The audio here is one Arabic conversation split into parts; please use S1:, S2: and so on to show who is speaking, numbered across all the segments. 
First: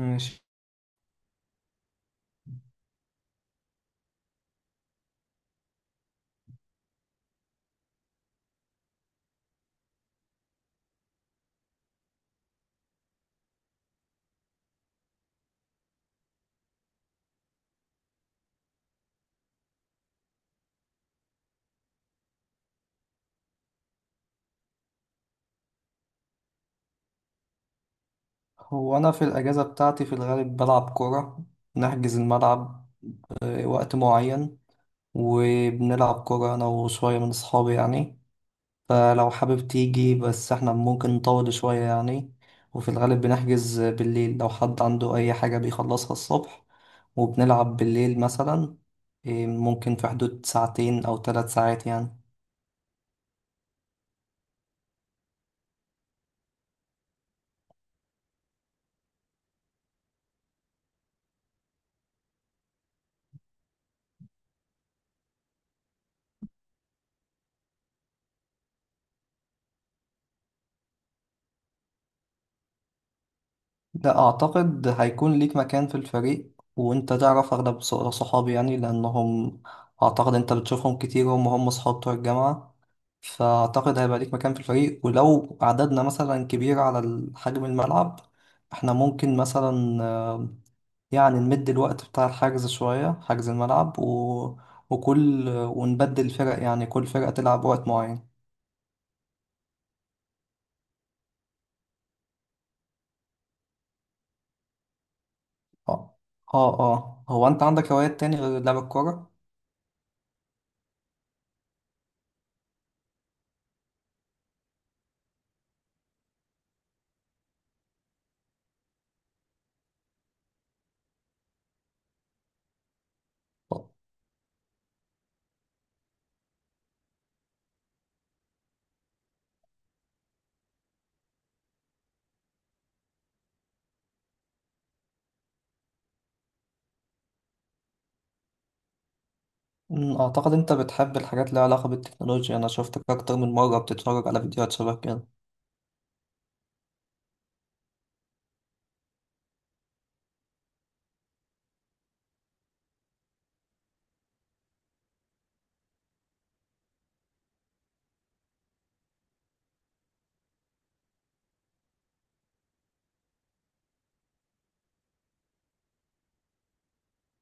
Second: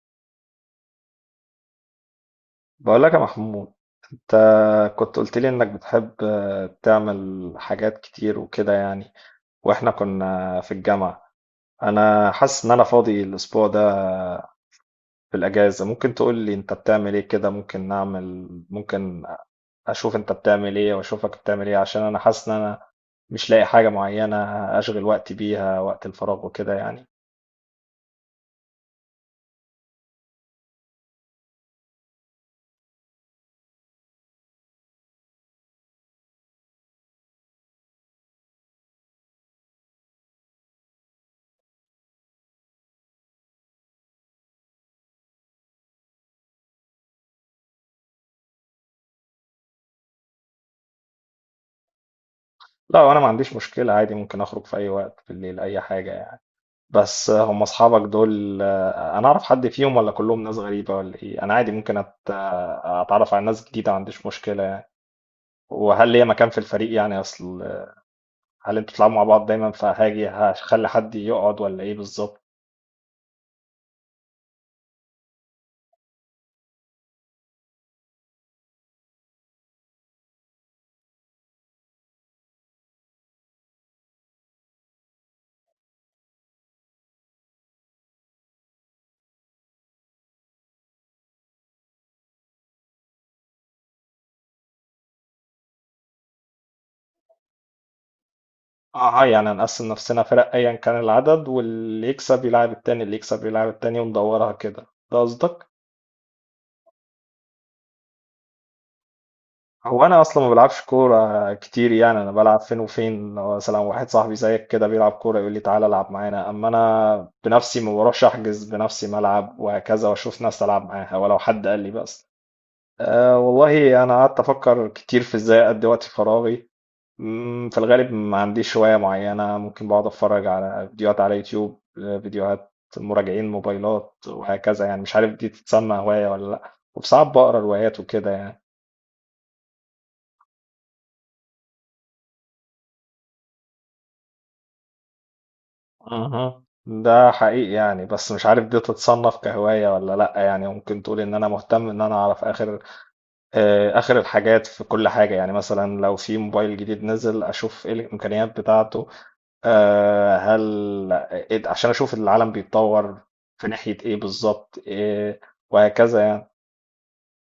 S1: ماشي.
S2: بقول لك يا محمود، انت كنت قلت لي انك بتحب، تعمل حاجات كتير وكده يعني، واحنا كنا في الجامعة. انا حاسس ان انا فاضي الاسبوع ده، في الاجازة. ممكن تقول لي انت بتعمل ايه كده؟ ممكن اشوف انت بتعمل ايه واشوفك بتعمل ايه، عشان انا حاسس ان انا مش لاقي حاجة معينة اشغل وقتي بيها وقت الفراغ وكده يعني.
S1: هو أنا في الأجازة بتاعتي في الغالب بلعب كورة، نحجز الملعب وقت معين، وبنلعب كورة أنا وشوية من أصحابي يعني. فلو حابب تيجي بس احنا ممكن نطول شوية يعني. وفي الغالب بنحجز بالليل لو حد عنده أي حاجة بيخلصها الصبح، وبنلعب بالليل مثلا. ممكن في حدود ساعتين أو 3 ساعات يعني.
S2: لا، انا ما عنديش مشكلة، عادي ممكن اخرج في اي وقت بالليل اي حاجة يعني. بس هم اصحابك دول، انا اعرف حد فيهم ولا كلهم ناس غريبة ولا ايه؟ انا عادي ممكن اتعرف على ناس جديدة، ما عنديش مشكلة يعني. وهل ليا مكان في الفريق؟ يعني اصل هل انتوا بتلعبوا مع بعض دايما فهاجي هخلي حد يقعد ولا ايه بالظبط؟
S1: لا أعتقد هيكون ليك مكان في الفريق، وأنت تعرف أغلب صحابي يعني لأنهم أعتقد أنت بتشوفهم كتير، هم صحاب بتوع الجامعة. فأعتقد هيبقى ليك مكان في الفريق، ولو عددنا مثلا كبير على حجم الملعب، إحنا ممكن مثلا يعني نمد الوقت بتاع الحجز شوية، حجز الملعب ونبدل الفرق، يعني كل فرقة تلعب وقت معين.
S2: اه، يعني هنقسم نفسنا فرق ايا كان العدد، واللي يكسب يلعب التاني اللي يكسب يلعب التاني وندورها كده، ده قصدك؟
S1: اه. هو أنت عندك هوايات تاني غير لعب الكورة؟
S2: هو انا اصلا ما بلعبش كوره كتير يعني، انا بلعب فين وفين، لو مثلا واحد صاحبي زيك كده بيلعب كوره يقول لي تعالى العب معانا، اما انا بنفسي ما بروحش احجز بنفسي ملعب وهكذا واشوف ناس العب معاها، ولو حد قال لي بس. أه والله انا قعدت افكر كتير في ازاي اقضي وقت فراغي. في الغالب ما عنديش هوايه معينه. ممكن بقعد اتفرج على فيديوهات على يوتيوب، فيديوهات مراجعين موبايلات وهكذا يعني، مش عارف دي تتسمى هوايه ولا لا، وساعات بقرا روايات وكده يعني.
S1: أعتقد أنت بتحب الحاجات اللي لها علاقة بالتكنولوجيا، أنا شفتك أكتر من مرة بتتفرج على فيديوهات شبه كده.
S2: اها، ده حقيقي يعني، بس مش عارف دي تتصنف كهواية ولا لأ، يعني ممكن تقول إن أنا مهتم إن أنا أعرف آخر، آخر الحاجات في كل حاجة. يعني مثلا لو في موبايل جديد نزل أشوف إيه الإمكانيات بتاعته. آه، هل عشان أشوف العالم بيتطور في ناحية إيه بالظبط، إيه وهكذا يعني.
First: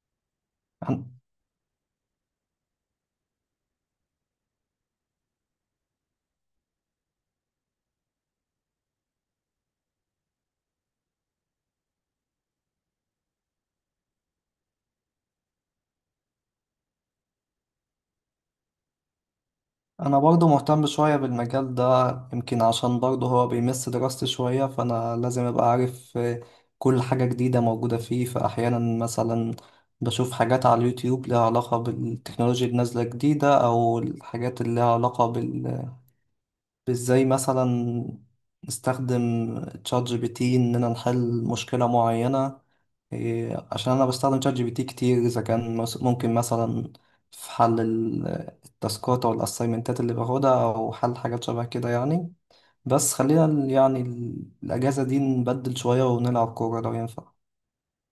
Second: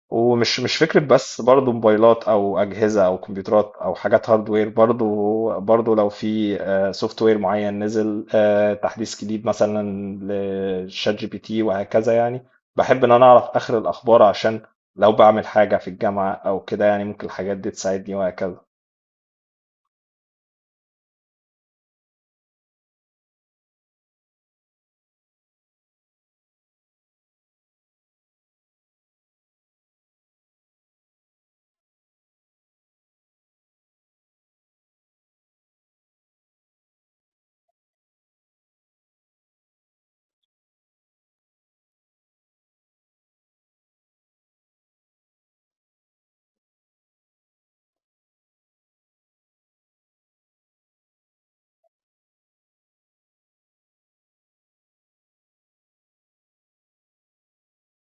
S2: ومش مش فكرة،
S1: أنا
S2: بس برضو موبايلات أو أجهزة أو كمبيوترات أو حاجات هاردوير، برضو لو في سوفت وير معين نزل، تحديث جديد مثلا لشات جي بي تي وهكذا يعني. بحب إن أنا أعرف آخر الأخبار عشان لو بعمل حاجة في الجامعة أو كده يعني ممكن الحاجات دي تساعدني وهكذا.
S1: أنا برضه مهتم شوية بالمجال ده، يمكن عشان برضه هو بيمس دراستي شوية، فأنا لازم أبقى عارف كل حاجة جديدة موجودة فيه. فأحيانا مثلا بشوف حاجات على اليوتيوب لها علاقة بالتكنولوجيا النازلة جديدة، أو الحاجات اللي لها علاقة ازاي مثلا نستخدم تشات جي بي تي اننا نحل مشكلة معينة. عشان انا بستخدم تشات جي بي تي كتير اذا كان ممكن مثلا في حل التاسكات او الاسايمنتات اللي باخدها او حل حاجات شبه كده يعني. بس خلينا الاجازة دي نبدل شوية ونلعب كورة لو ينفع.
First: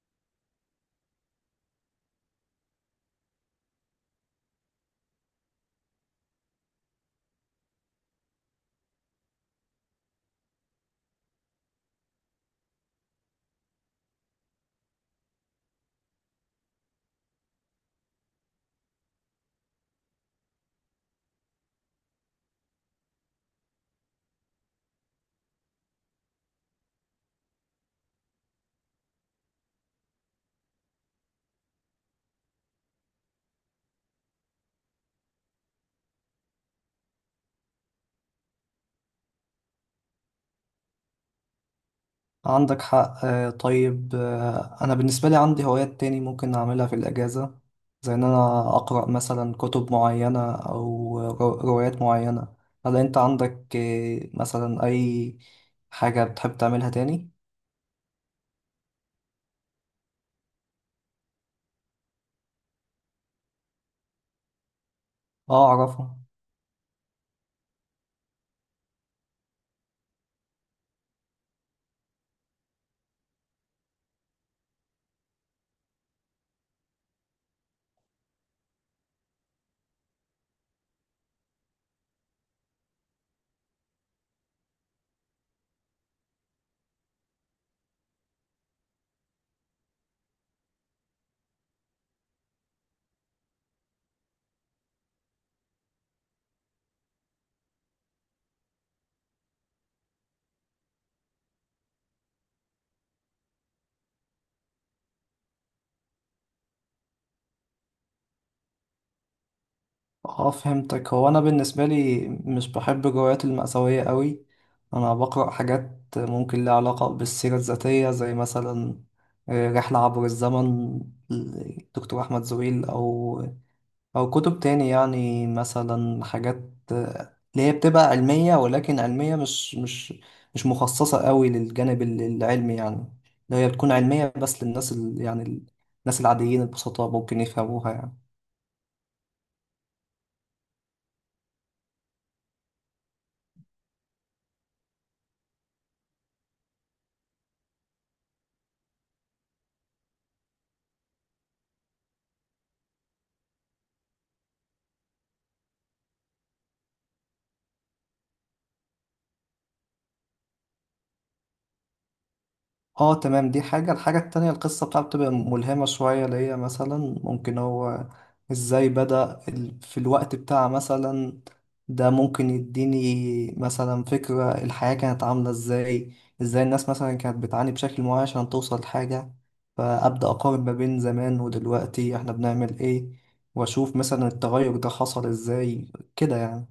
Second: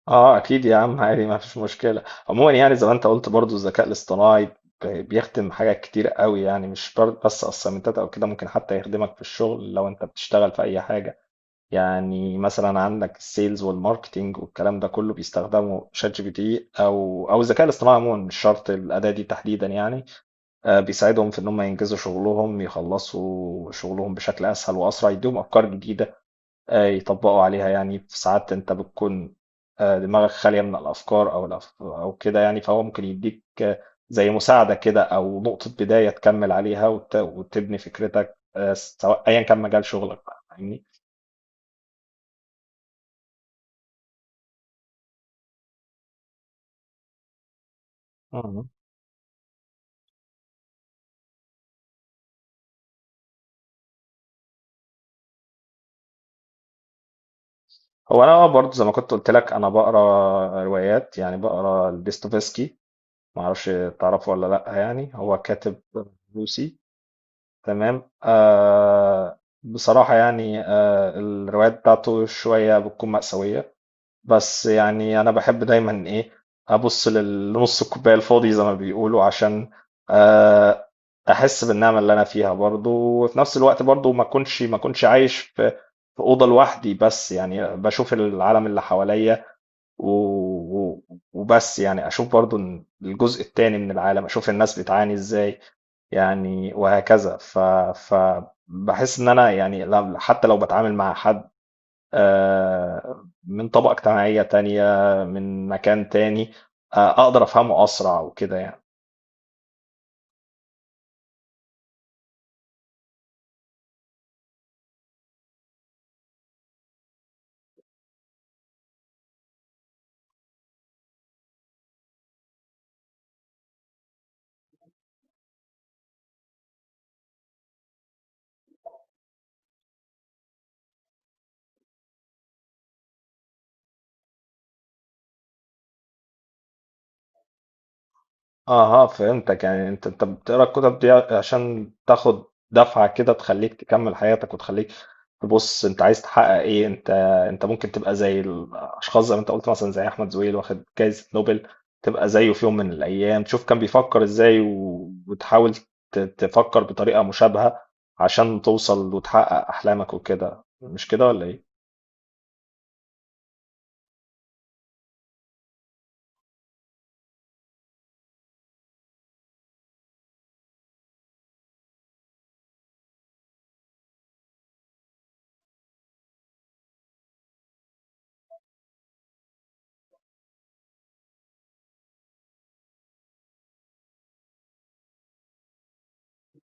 S2: اه اكيد يا عم، عادي ما فيش مشكله. عموما يعني زي ما انت قلت برضو، الذكاء الاصطناعي بيخدم حاجات كتير قوي يعني، مش بس اسايمنتات او كده، ممكن حتى يخدمك في الشغل لو انت بتشتغل في اي حاجه. يعني مثلا عندك السيلز والماركتينج والكلام ده كله بيستخدموا شات جي بي تي او الذكاء الاصطناعي عموما، مش شرط الاداه دي تحديدا يعني. بيساعدهم في ان هم ينجزوا شغلهم، يخلصوا شغلهم بشكل اسهل واسرع، يديهم افكار جديده يطبقوا عليها. يعني في ساعات انت بتكون دماغك خاليه من الافكار او كده يعني، فهو ممكن يديك، زي مساعده كده او نقطه بدايه تكمل عليها وتبني فكرتك، سواء ايا كان مجال شغلك بقى، فاهمني؟
S1: عندك حق. طيب، أنا بالنسبة لي عندي هوايات تاني ممكن أعملها في الأجازة، زي إن أنا أقرأ مثلا كتب معينة أو روايات معينة. هل أنت عندك مثلا أي حاجة بتحب تعملها تاني؟
S2: هو انا برضه زي ما كنت قلت لك انا بقرا روايات يعني، بقرا ديستوفسكي. ما اعرفش تعرفه ولا لا، يعني هو
S1: آه،
S2: كاتب
S1: أعرفها.
S2: روسي. تمام. بصراحة يعني، الروايات بتاعته شوية بتكون مأساوية، بس يعني أنا باحب دايمًا، أبُص لنُص الكوباية الفاضي زي ما بيقولوا عشان، آآ أحس بالنعمة اللي أنا فيها برضه، وفي نفس الوقت برضه ما أكونش عايش في أوضة لوحدي بس، يعني باشوف العالم اللي حواليّا و و وبس يعني، أشوف برضه إن الجزء التاني من العالم، أشوف الناس بتعاني إزاي يعني وهكذا. فباحس إن أنا يعني لم حتى لو باتعامل مع حد، من طبقة اجتماعية تانية، من مكان تاني، أقدر أفهمه أسرع وكده يعني.
S1: آه، فهمتك. هو أنا بالنسبة لي مش بحب الروايات المأساوية قوي، أنا بقرأ حاجات ممكن لها علاقة بالسيرة الذاتية، زي مثلا رحلة عبر الزمن دكتور أحمد زويل، أو كتب تاني يعني مثلا حاجات اللي هي بتبقى علمية، ولكن علمية مش مخصصة قوي للجانب العلمي يعني، اللي هي بتكون علمية بس للناس الناس العاديين البسطاء ممكن يفهموها يعني.
S2: أها فهمتك، يعني أنت بتقرأ الكتب دي عشان تاخد دفعة كده تخليك تكمل حياتك وتخليك تبص أنت عايز تحقق إيه. أنت أنت ممكن تبقى زي الأشخاص زي ما أنت قلت، مثلا زي أحمد زويل واخد جايزة نوبل، تبقى زيه في يوم من الأيام، تشوف كان بيفكر إزاي وتحاول تفكر بطريقة مشابهة عشان توصل وتحقق أحلامك وكده، مش كده ولا إيه؟
S1: اه، تمام، دي حاجة. الحاجة التانية، القصة بتاعته بتبقى ملهمة شوية، اللي هي مثلا ممكن هو ازاي بدأ في الوقت بتاع مثلا ده، ممكن يديني مثلا فكرة الحياة كانت عاملة ازاي، ازاي الناس مثلا كانت بتعاني بشكل معين عشان توصل لحاجة، فأبدأ أقارن ما بين زمان ودلوقتي احنا بنعمل ايه، وأشوف مثلا التغير ده حصل ازاي كده يعني.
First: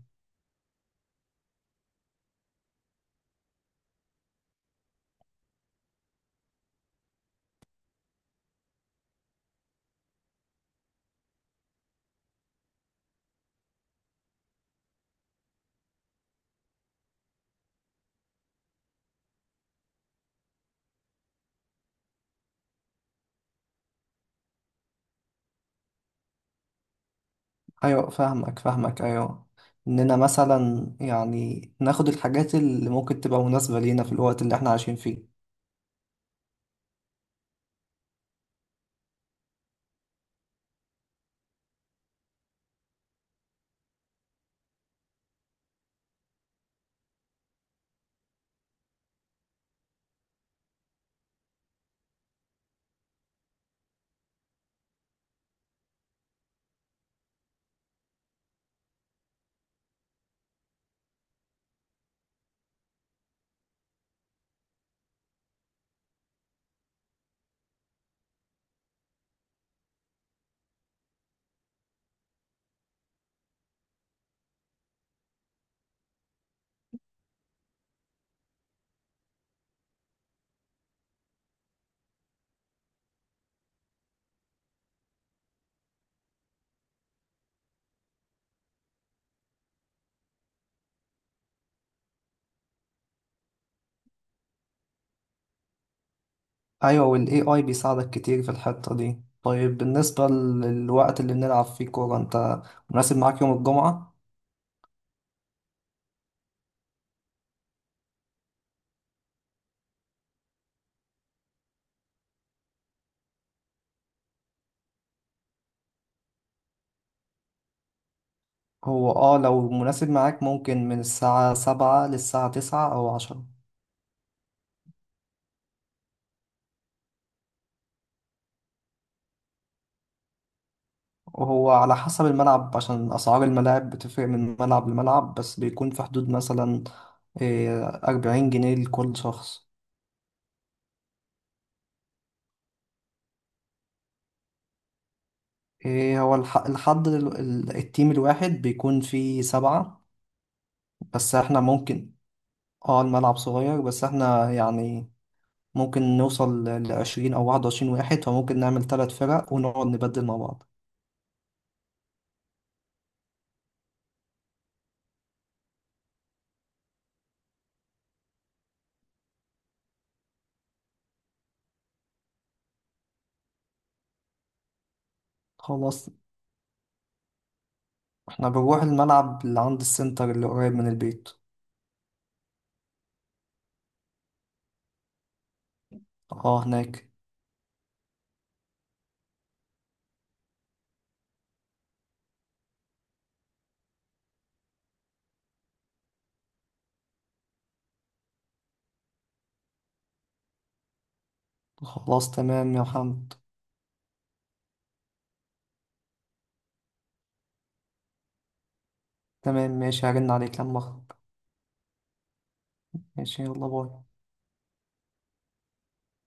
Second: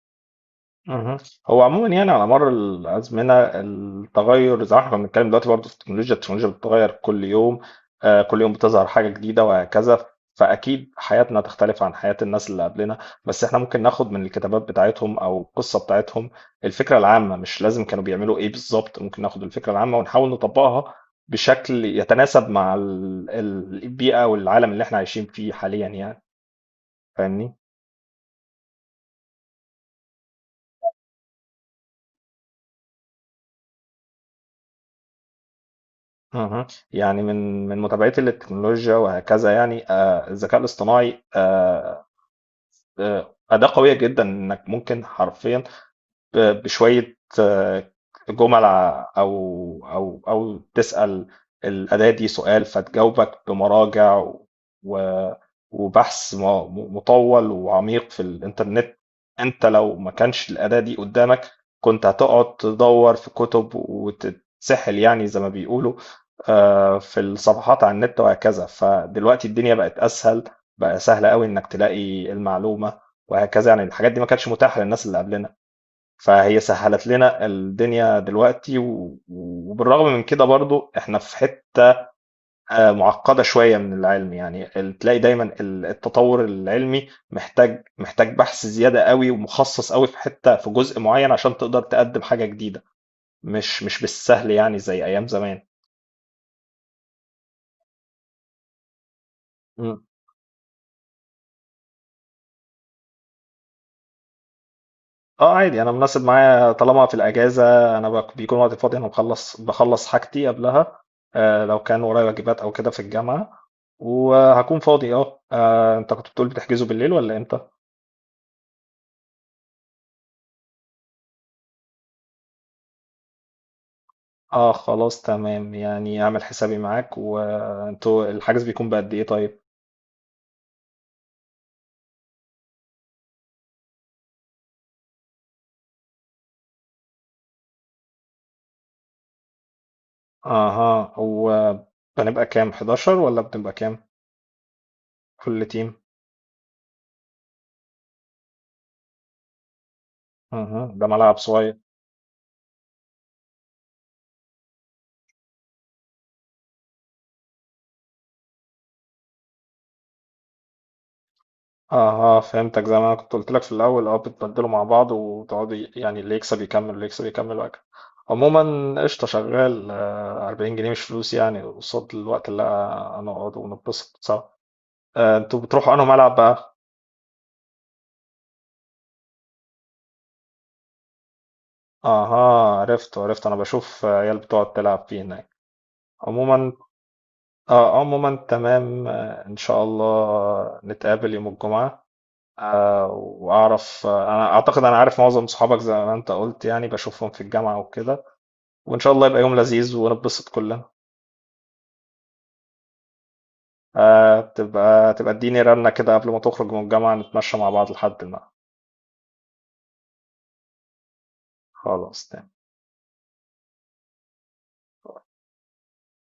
S2: مهم. هو عموما يعني على مر الازمنه التغير، زي ما احنا كنا بنتكلم دلوقتي برضه في التكنولوجيا بتتغير كل يوم، كل يوم بتظهر حاجه جديده وهكذا. فاكيد حياتنا تختلف عن حياه الناس اللي قبلنا، بس احنا ممكن ناخد من الكتابات بتاعتهم او القصه بتاعتهم الفكره العامه. مش لازم كانوا بيعملوا ايه بالظبط، ممكن ناخد الفكره العامه ونحاول نطبقها بشكل يتناسب مع البيئه والعالم اللي احنا عايشين فيه حاليا يعني، فاهمني؟
S1: ايوه فاهمك، فاهمك، ايوه، اننا مثلا يعني ناخد الحاجات اللي ممكن تبقى مناسبة لينا في الوقت اللي احنا عايشين فيه.
S2: اها. يعني من متابعتي للتكنولوجيا وهكذا يعني، الذكاء الاصطناعي، أداة قوية جدا إنك ممكن حرفيا بشوية، جمل أو تسأل الأداة دي سؤال فتجاوبك بمراجع و- وبحث مطول وعميق في الإنترنت. أنت لو ما كانش الأداة دي قدامك كنت هتقعد تدور في كتب وتتسحل يعني زي ما بيقولوا، في الصفحات على النت وهكذا. فدلوقتي الدنيا بقت أسهل، بقى سهل قوي إنك تلاقي المعلومة وهكذا يعني. الحاجات دي ما كانتش متاحة للناس اللي قبلنا، فهي سهلت لنا الدنيا دلوقتي، وبالرغم من كده برضو احنا في حتة معقدة شوية من العلم يعني. تلاقي دايما التطور العلمي محتاج بحث زيادة قوي ومخصص قوي في حتة في جزء معين عشان تقدر تقدم حاجة جديدة، مش بالسهل يعني زي أيام زمان.
S1: ايوه، والاي اي بيساعدك كتير في الحتة دي. طيب بالنسبة للوقت اللي بنلعب فيه كورة، انت مناسب معاك يوم الجمعة؟
S2: اه عادي، انا مناسب معايا طالما في الاجازه. انا بيكون وقت فاضي. انا بخلص حاجتي قبلها، آه لو كان ورايا واجبات او كده في الجامعه، وهكون فاضي. اه، انت كنت بتقول بتحجزوا بالليل ولا امتى؟
S1: هو اه، لو مناسب معاك ممكن من الساعة 7 للساعة 9 او 10.
S2: اه خلاص تمام يعني، اعمل حسابي معاك. وانتوا الحجز بيكون بقد ايه طيب؟
S1: وهو على حسب الملعب، عشان أسعار الملاعب بتفرق من ملعب لملعب، بس بيكون في حدود مثلا 40 جنيه لكل شخص.
S2: اها، هو بنبقى كام 11 ولا بنبقى كام كل تيم؟
S1: إيه، هو التيم الواحد بيكون فيه 7.
S2: اها ده
S1: بس
S2: ملعب
S1: احنا
S2: صغير.
S1: ممكن، اه، الملعب صغير، بس احنا يعني ممكن نوصل ل20 أو 21 واحد، فممكن نعمل 3 فرق ونقعد نبدل مع بعض.
S2: اه اه فهمتك، زي ما انا كنت قلت لك في الاول، اه بتبدلوا مع بعض وتقعدوا يعني اللي يكسب يكمل واللي يكسب يكمل وهكذا. عموما قشطه، شغال، 40 جنيه مش فلوس يعني قصاد الوقت اللي هنقعد ونتبسط سوا. انتوا بتروحوا انهي
S1: خلاص،
S2: ملعب بقى؟
S1: احنا بنروح الملعب اللي عند السنتر اللي قريب من البيت.
S2: اها عرفت عرفت، انا بشوف عيال بتقعد تلعب فيه هناك.
S1: اه،
S2: عموما
S1: هناك.
S2: اه، عموما تمام، ان شاء الله نتقابل يوم الجمعة. واعرف، انا اعتقد انا عارف معظم صحابك زي ما انت قلت يعني، بشوفهم في الجامعة وكده، وإن شاء الله يبقى يوم لذيذ ونتبسط كلنا.
S1: خلاص، تمام يا محمد.
S2: تبقى اديني رنة كده قبل ما تخرج من الجامعة نتمشى مع بعض لحد ما.
S1: تمام، ماشي، هرن عليك لما أخرج.
S2: خلاص تمام.
S1: ماشي، يلا باي.